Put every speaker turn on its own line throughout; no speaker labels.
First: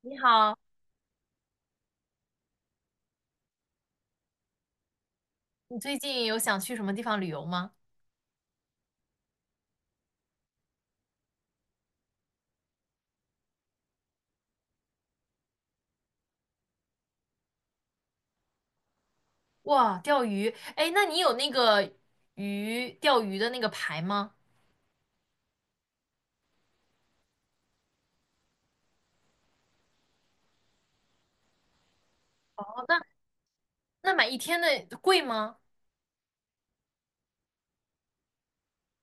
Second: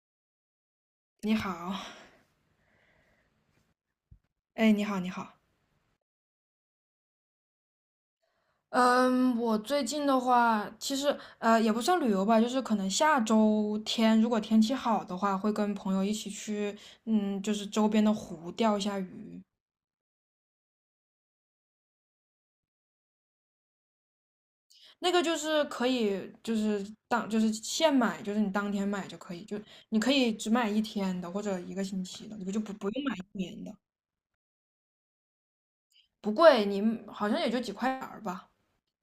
你好，
你好。哎，你好，你好。
你最近有想去什么地方旅游吗？
嗯，我最近的话，其实也不算旅游吧，就是可能下周天如果天气好的话，会跟朋友一起去，嗯，就是周边的湖钓一下鱼。
哇，钓鱼，哎，那你有那个鱼钓鱼的那个牌吗？
那个就是可以，就是当就是现买，就是你当天买就可以，就你可以只买一天的或者一个星期的，你就不
哦，
不
那
用买一年的。
那买一天的贵吗？
不贵，你好像也就几块钱儿吧。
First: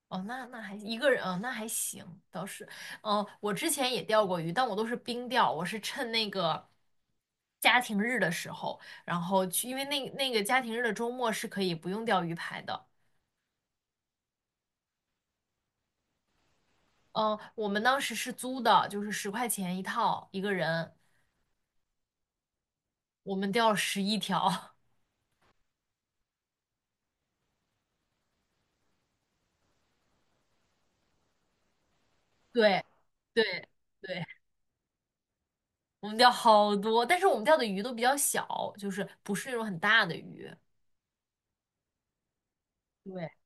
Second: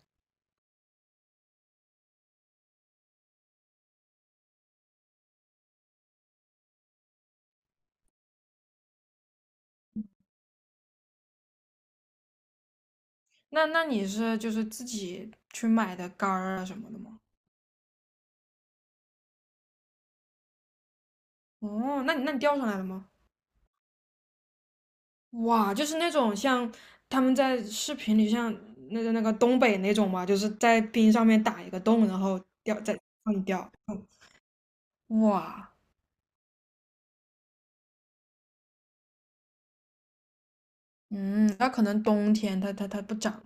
哦，那还一个人，哦，那还行，倒是，哦，我之前也钓过鱼，但我都是冰钓，我是趁那个家庭日的时候，然后去，因为那个家庭日的周末是可以不用钓鱼牌的。
那那你是就是自己去买的竿儿啊什么的吗？
嗯，我们当时是租的，就是十块钱一套一个人，
哦，那你那你钓上来了吗？
我们钓了十一条。
哇，就是那种像他们在视频里像那个东北那种嘛，就是在冰上面打一个洞，然后
对，对，
放掉。嗯，
对，
哇，
我们钓好多，但是我们钓的鱼都比较小，就是不是那种很大的鱼。
嗯，那可能冬天它不
对，
长，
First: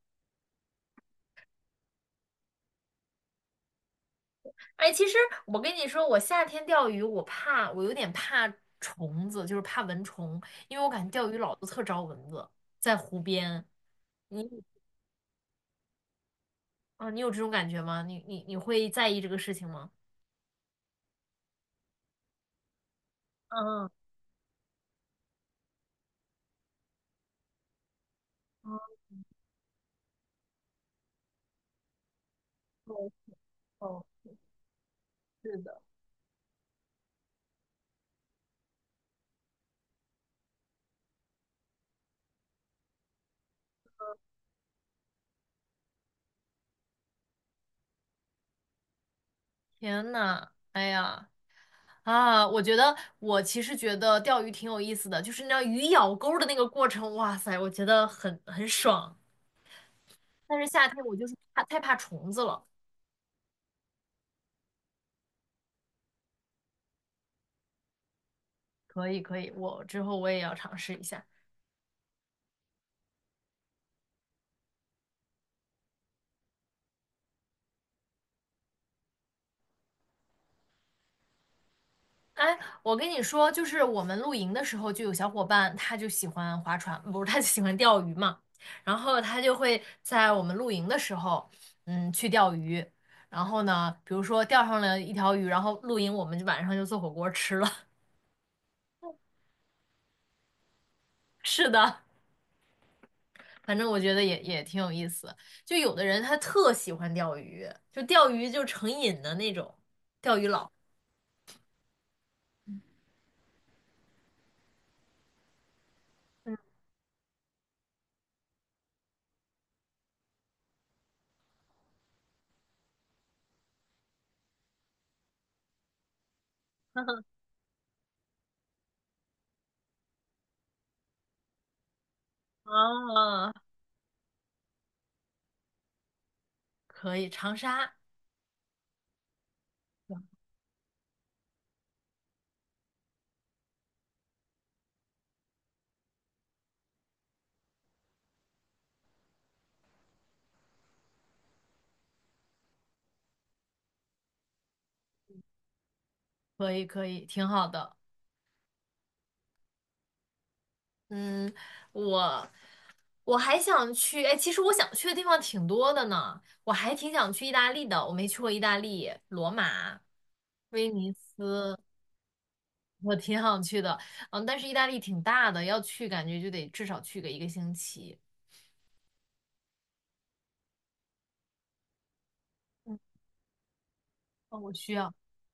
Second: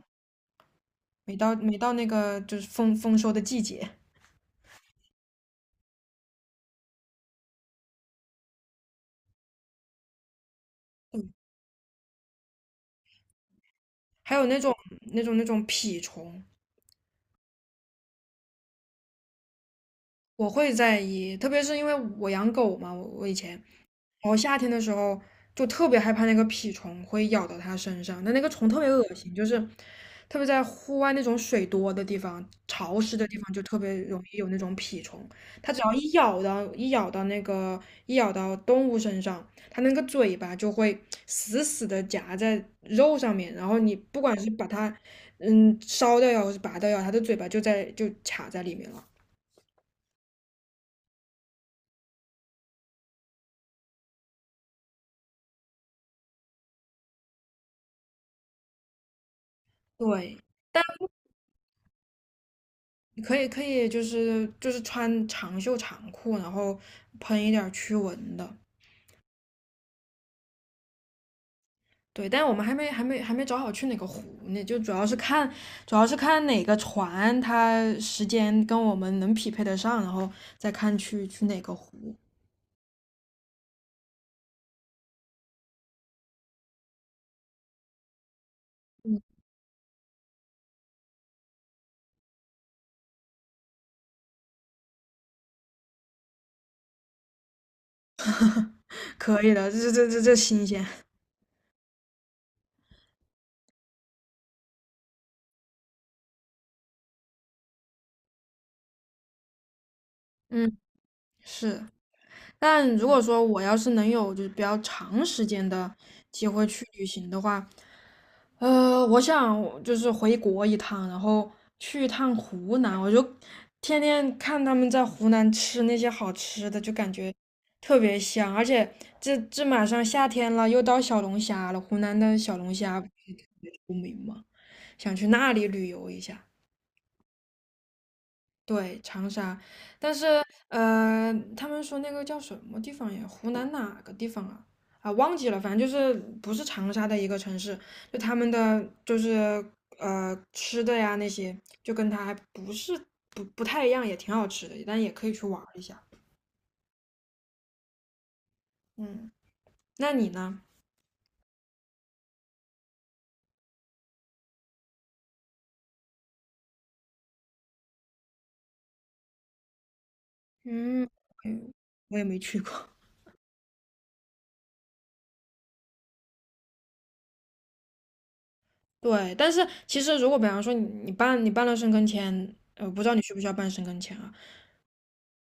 没到那个就是丰收的季节。
哎，其实我跟你说，我夏天钓鱼，我怕，我有点怕虫子，就是怕蚊虫，因为我感觉钓
嗯，
鱼老是特招蚊子，在湖边。
还
你
有那种那种蜱虫。
啊，你有这种感觉吗？你会在意这个事情吗？
我会在意，特别是因为我养狗嘛，我以前。
嗯，
然后夏天的时候就特别害怕那个蜱虫会咬到它身上，但那个虫特别
哦，
恶心，就是特别在户外那种水多的地方、潮湿的地方，就特别
哦，
容易有那种蜱虫。
是
它只
的。
要一咬到动物身上，它那个嘴巴就会死死的夹在肉上面，然后你不管是把它烧掉呀，或是拔掉呀，它的嘴巴就卡在里面了。
天呐，哎呀，啊，我觉得我其实觉得钓鱼挺有意思的，就是那鱼咬钩的那个过程，哇塞，我觉得很爽。
对。
但是
但。
夏天我就是怕太怕虫子了。
可以可以，就是就是穿长袖长裤，然后喷一点驱蚊的。
可以可以，我之后我也要尝试一下。
对，但我们还没找好去哪个湖呢，就主要是看哪个船它时间跟我们能匹配得上，然后再看去哪个湖。
哎，我跟你说，就是我们露营的时候，就有小伙伴他就喜欢划船，不是他就喜欢钓鱼嘛，然后他就会在我们露营的时候，嗯，去钓鱼。然后呢，比如说钓上了一条鱼，然后露营我们就晚上就做火锅吃了。
可以的，这新鲜。
是的。反正我觉得也挺有意思。就有的人他特喜欢钓鱼，就钓鱼就成瘾的那种，钓鱼佬。
嗯，是。但如果说我要是能有就是比较长时间的机会去旅行的话，呃，我想我就是回国一趟，然后去一趟湖南，我就天天看他们在湖南吃那些好吃的，就感觉特别香。而且这这马上夏天了，又到小龙虾了，湖南的小龙虾不是特
啊，
别出名嘛，想去那里旅游一下。
可以，长沙
对，长沙。呃，他们说那个叫什么地方呀？湖南哪个地方啊？啊，忘记了，反正就是不是长沙的一个城市，就他们的就是吃的呀那些，就跟它还不是不太一样，也挺好吃的，但也可以去玩儿一下。
可以可以，挺好的。
嗯，那你呢？
嗯，我我还想去，哎，其实我想去的地方挺多的呢，我还挺想去意大利的，我没去过意大利，罗马、威
嗯，
尼
嗯，
斯，
我也没去过。
我挺想去的。嗯，但是意大利挺大的，要去感觉就得至少去个一个星期。
对，但是其实如果比方说你办了生根签，呃，不知道你需不需要办生根签啊？
哦，我需要。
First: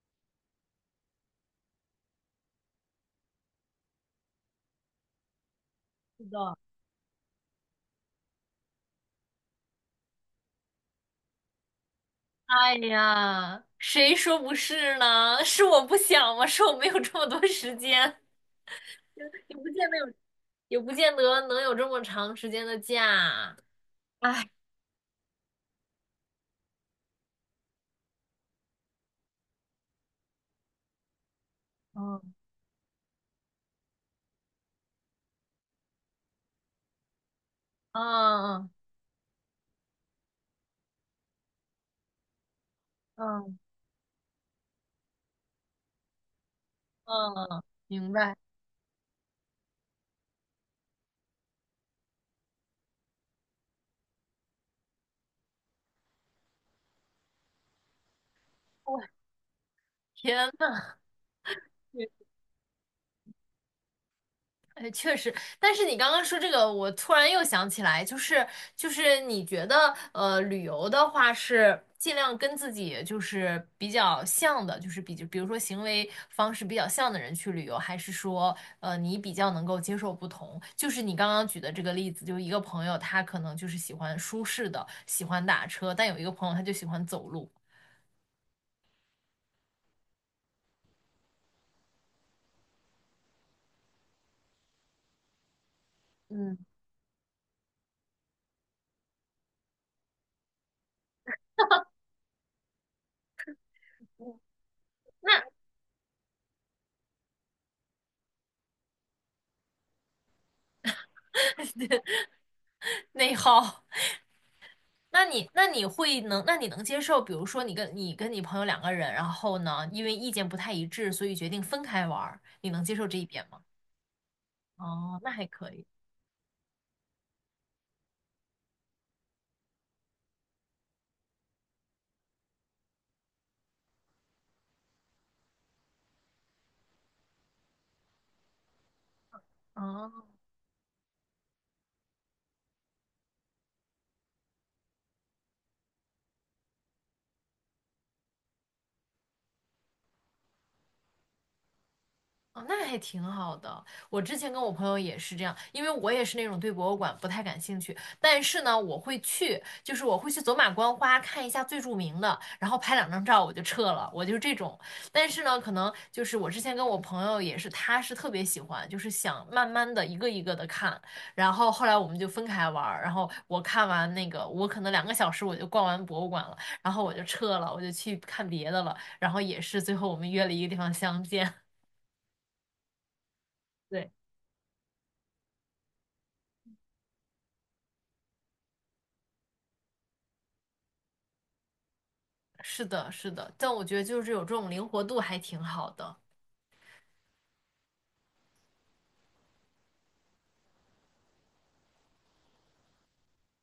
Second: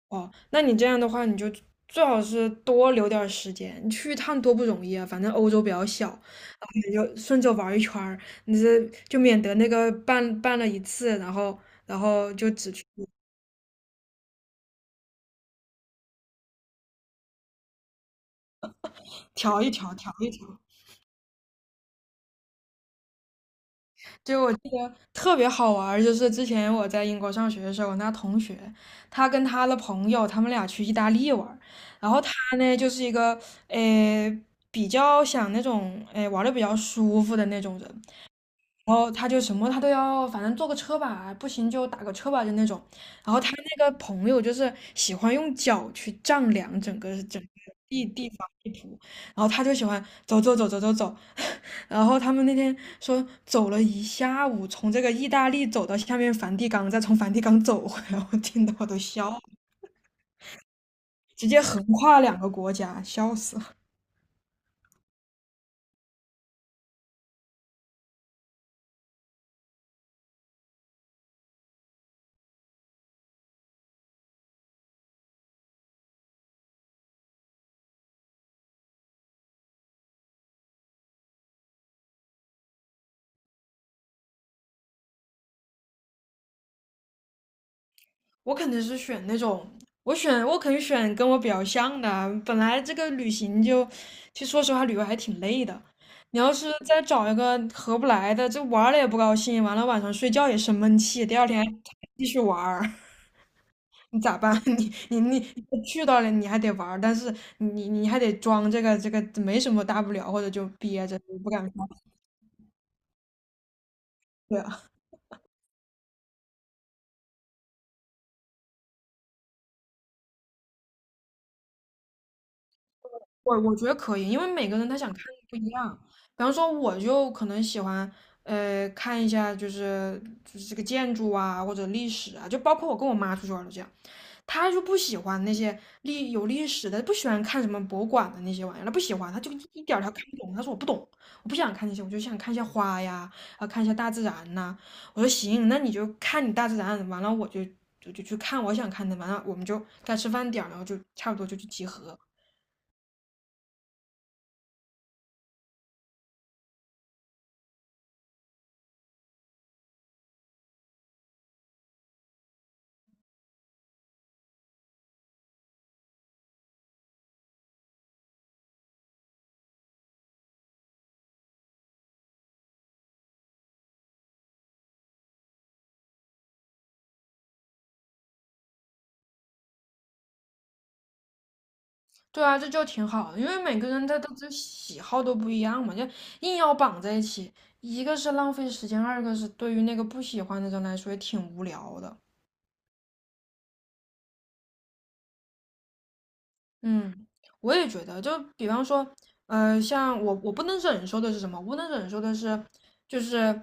哦，那你这样的话，你就最好是多留点儿时间，你去一趟多不容易啊。反正欧洲比较小，然
是的。
后你就顺着玩一圈儿，你这就免得那个办了一次，然后然后就只
哎
去
呀，谁说不是呢？是我不想吗？是我没有这么多时间，也
调
不
一
见
调，
得
调
有，
一调。
也不见得能有这么长时间的假。
就
哎，
我记得特别好玩儿就是之前我在英国上学的时候，我那同学，他跟他的朋友，他们俩去意大利玩儿，然后他
嗯
呢就是一个呃比较想那种玩的比较舒服的那种人。
嗯
然后他就什么他都要，反正坐个车吧，不行就打个车吧，就那种。然后他
嗯
那个朋友就是喜欢用脚去丈量整个
嗯
整个
嗯，
地
明
地
白。
方地图，然后他就喜欢走。然后他们那天说走了一下午，从这个意大利走到下面梵蒂冈，再从梵蒂冈走回来，我听的我都
我
笑了，
天呐，
直接横跨 两个国家，笑死。
哎，确实，但是你刚刚说这个，我突然又想起来，你觉得，旅游的话是尽量跟自己就是比较像的，就是比如说行为方式比较像的人去旅游，还是说，你比较能够接受不同？就是你刚刚举的这个例子，就是一个朋友他可能就是喜欢舒适的，喜欢打车，但有一个朋友他就喜欢走路，
我肯定是选那种，我肯定选跟我比较像的啊。本来这个旅行就，其实说实话，旅游还挺累的。你要
嗯，
是再找一个合不来的，这玩儿了也不高兴，完了晚上睡觉也生闷气，第二天还继续玩儿。你咋办？你你
那
你你去到了，你还得玩儿，但是你还得装这个没什么大不了，或者就憋着不敢说。
内耗。
对啊，
那你能接受，比如说你跟你朋友两个人，然后呢，因为意见不太一致，所以决定分开玩儿，你能接受这一点吗？
我我觉得可以，因为每个人他想看
哦，那
的
还
不一
可以。
样。比方说，我就可能喜欢，呃，看一下就是这个建筑啊，或者历史啊，就包括我跟我妈出去玩儿都这样，她就不喜欢那些历史的，不喜欢看什么博物馆的那些玩意儿，她不喜欢，她就一点儿她
哦，
看不懂。她说我不懂，我不想看那些，我就想看一下花呀，啊，看一下大自然呐、我说行，那你就看你大自然，完了我就去看我想看的，完了我们就该吃饭点儿了，然后就差不多就去集合。
哦，那还挺好的。我之前跟我朋友也是这样，因为我也是那种对博物馆不太感兴趣，但是呢，我会去，就是我会去走马观花看一下最著名的，然后拍两张照我就撤了，我就是这种。但是呢，可能就是我之前跟我朋友也是，他是特别喜欢，就是想慢慢的一个一个的看，然后后来我们就分开玩儿，然后我看完那个，我可能两个小时我就逛完博物馆了，然后我就撤了，我就去看别的了，然后也是最后我们约了一个地方相见。
对啊，这就挺好的，因为每个人
对。
他这喜好都不一样嘛，就硬要绑在一起，一个是浪费时间，二个是对于那个不喜欢的人来说也挺无聊的。
是的，是的，但我觉得就是有这种灵活度还挺好的。
嗯，我也觉得，就比方说，呃，像我不能忍受的是什么？我不能忍受的是，就是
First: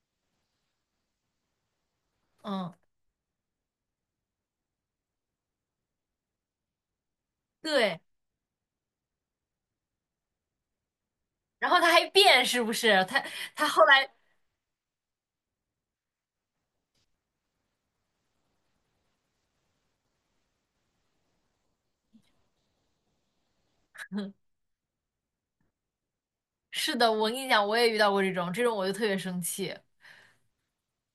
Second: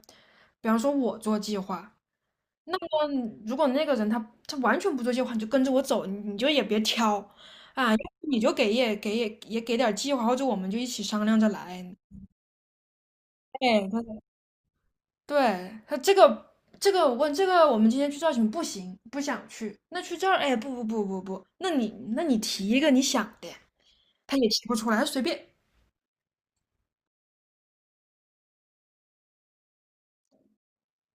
比方说我做计划，
嗯，
嗯，如果那个人他完全不做计划，你就跟着我走，你就也别挑啊，
对，
你就给也给点儿计划，或者我们就一起商量着
然后他
来。
还变，是不是？他后
哎，
来
对他这个这个我问这个，我们今天去造型不行，不想去。那去这儿，哎，不，那你那你提一个你想的，他也提不出来，他随便。
是的，我跟你讲，我也遇到过这种，这种我就特别生气。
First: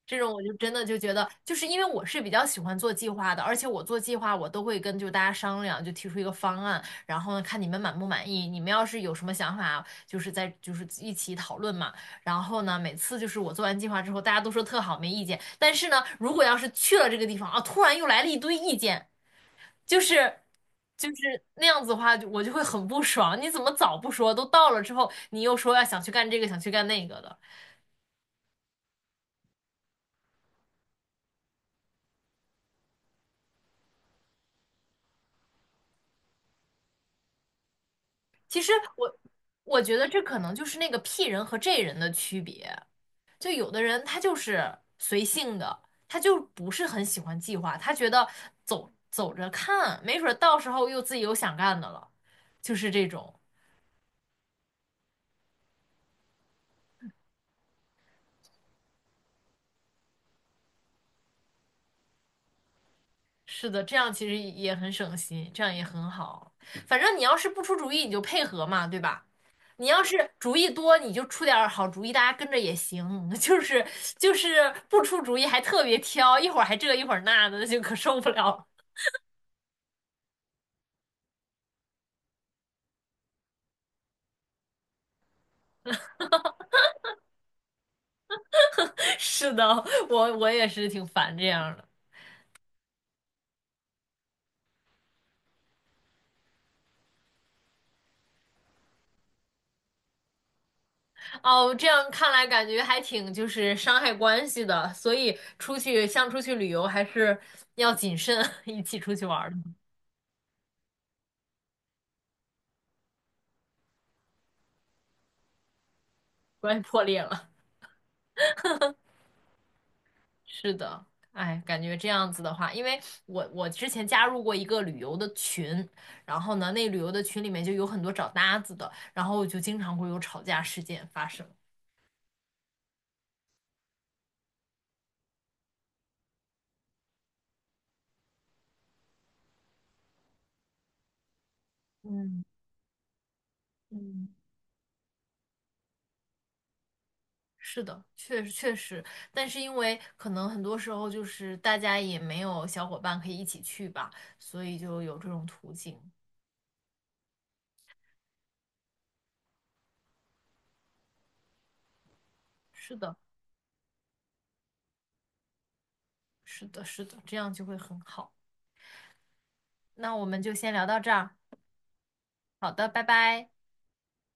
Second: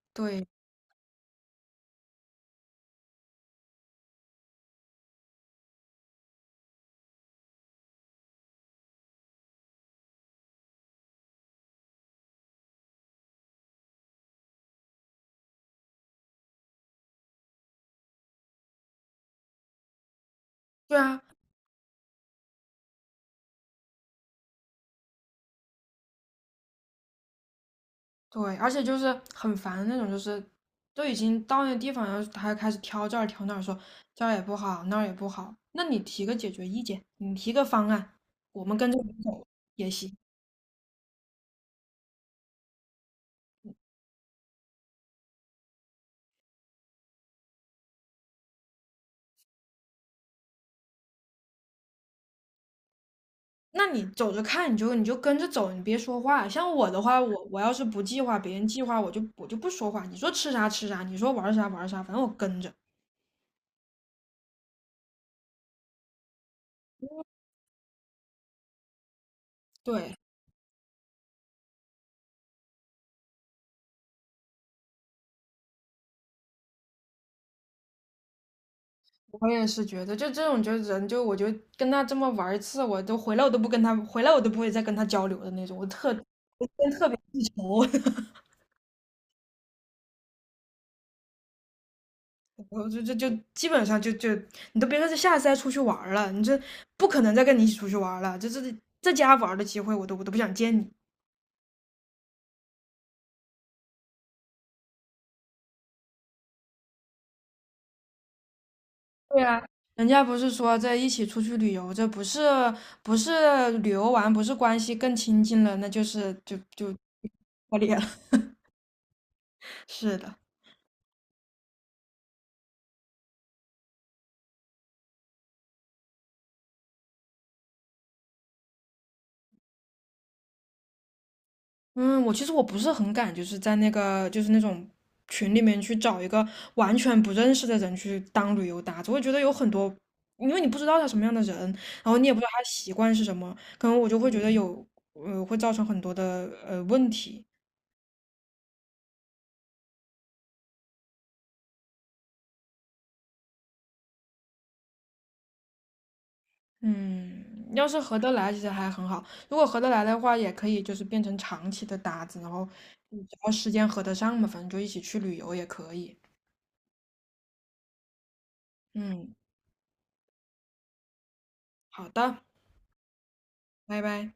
这种我
对，
就真的就觉得，就是因为我是比较喜欢做计划的，而且我做计划我都会跟就大家商量，就提出一个方案，然后呢看你们满不满意，你们要是有什么想法，就是在就是一起讨论嘛。然后呢，每次就是我做完计划之后，大家都说特好，没意见。但是呢，如果要是去了这个地方啊，突然又来了一堆意见，就是
对啊，
那样子的话，就我就会很不爽。你怎么早不说？都到了之后，你又说要想去干这个，想去干那个的。
对，而且就是很烦那种，就是都已经到那地方，然后他还开始挑这儿挑那儿，说这儿也不好，那儿也不好。那你提个解决意见，你提个方案，
其
我
实
们跟着你
我
走
我
也
觉得
行。
这可能就是那个 P 人和 J 人的区别。就有的人他就是随性的，他就不是很喜欢计划，他觉得走走着看，没准儿到时候又自己有想干的了，就是这种。
那你走着看，你就跟着走，你别说话。像我的话，我要是不计划，别人计划，我就不说话。你说吃啥吃啥，你说玩啥玩啥，反正我跟着。
是的，这样其实也很省心，这样也很好。反正你要是不出主意，你就配合嘛，对吧？你要
对，
是主意多，你就出点儿好主意，大家跟着也行。就是就是不出主意还特别挑，一会儿还这一会儿那的，就可受不了了。
我也是觉得，就这种就是人就我就跟他这么玩一次，我都回来我都不跟他回来我都不会再跟他交流的那种，我特愁。
是的，我也是挺烦这样的。
我就就就基本上你都别说这下次再出去玩儿了，你这不可能再跟你一起出去玩儿了，这这在家玩儿的机会我都不想见你。
哦，这样看来感觉还挺就是伤害关系的，所以出去像出去旅游还是要谨慎啊，一起出去玩
对
儿，的，
啊，人家不是说在一起出去旅游，这不是不是旅游完，不是关系更亲近了，那就是
关系破裂了。
破裂了。是的。
是的，哎，感觉这样子的话，因为我之前加入过一个旅游的群，然后呢，那旅游的群里面就有很多找搭子的，然后就经常会有吵架事件发生。
嗯，我其实我不是很敢，就是在那个就是那种群里面去找一个完全不认识的人去当旅游搭子，我觉得有很多，因为你不知道他什么样的人，然后你也不
嗯
知道他习惯是什么，可能我就
嗯。
会觉得有会造成很多的问题。
是的，确实确实，但是因为可能很多时候就是大家也没有小伙伴可以一起去吧，所以就有这种途径。
嗯，要是合得来，其实还很好。如果合得来的话，也可以就是变成长期的搭子，然后
是的，
嗯只要时间合得上嘛，反正就一起去旅游也可以。
是的，是的，这样就会很好。
嗯，
那我们就先聊到这儿，
好的，
好的，拜拜。
拜拜。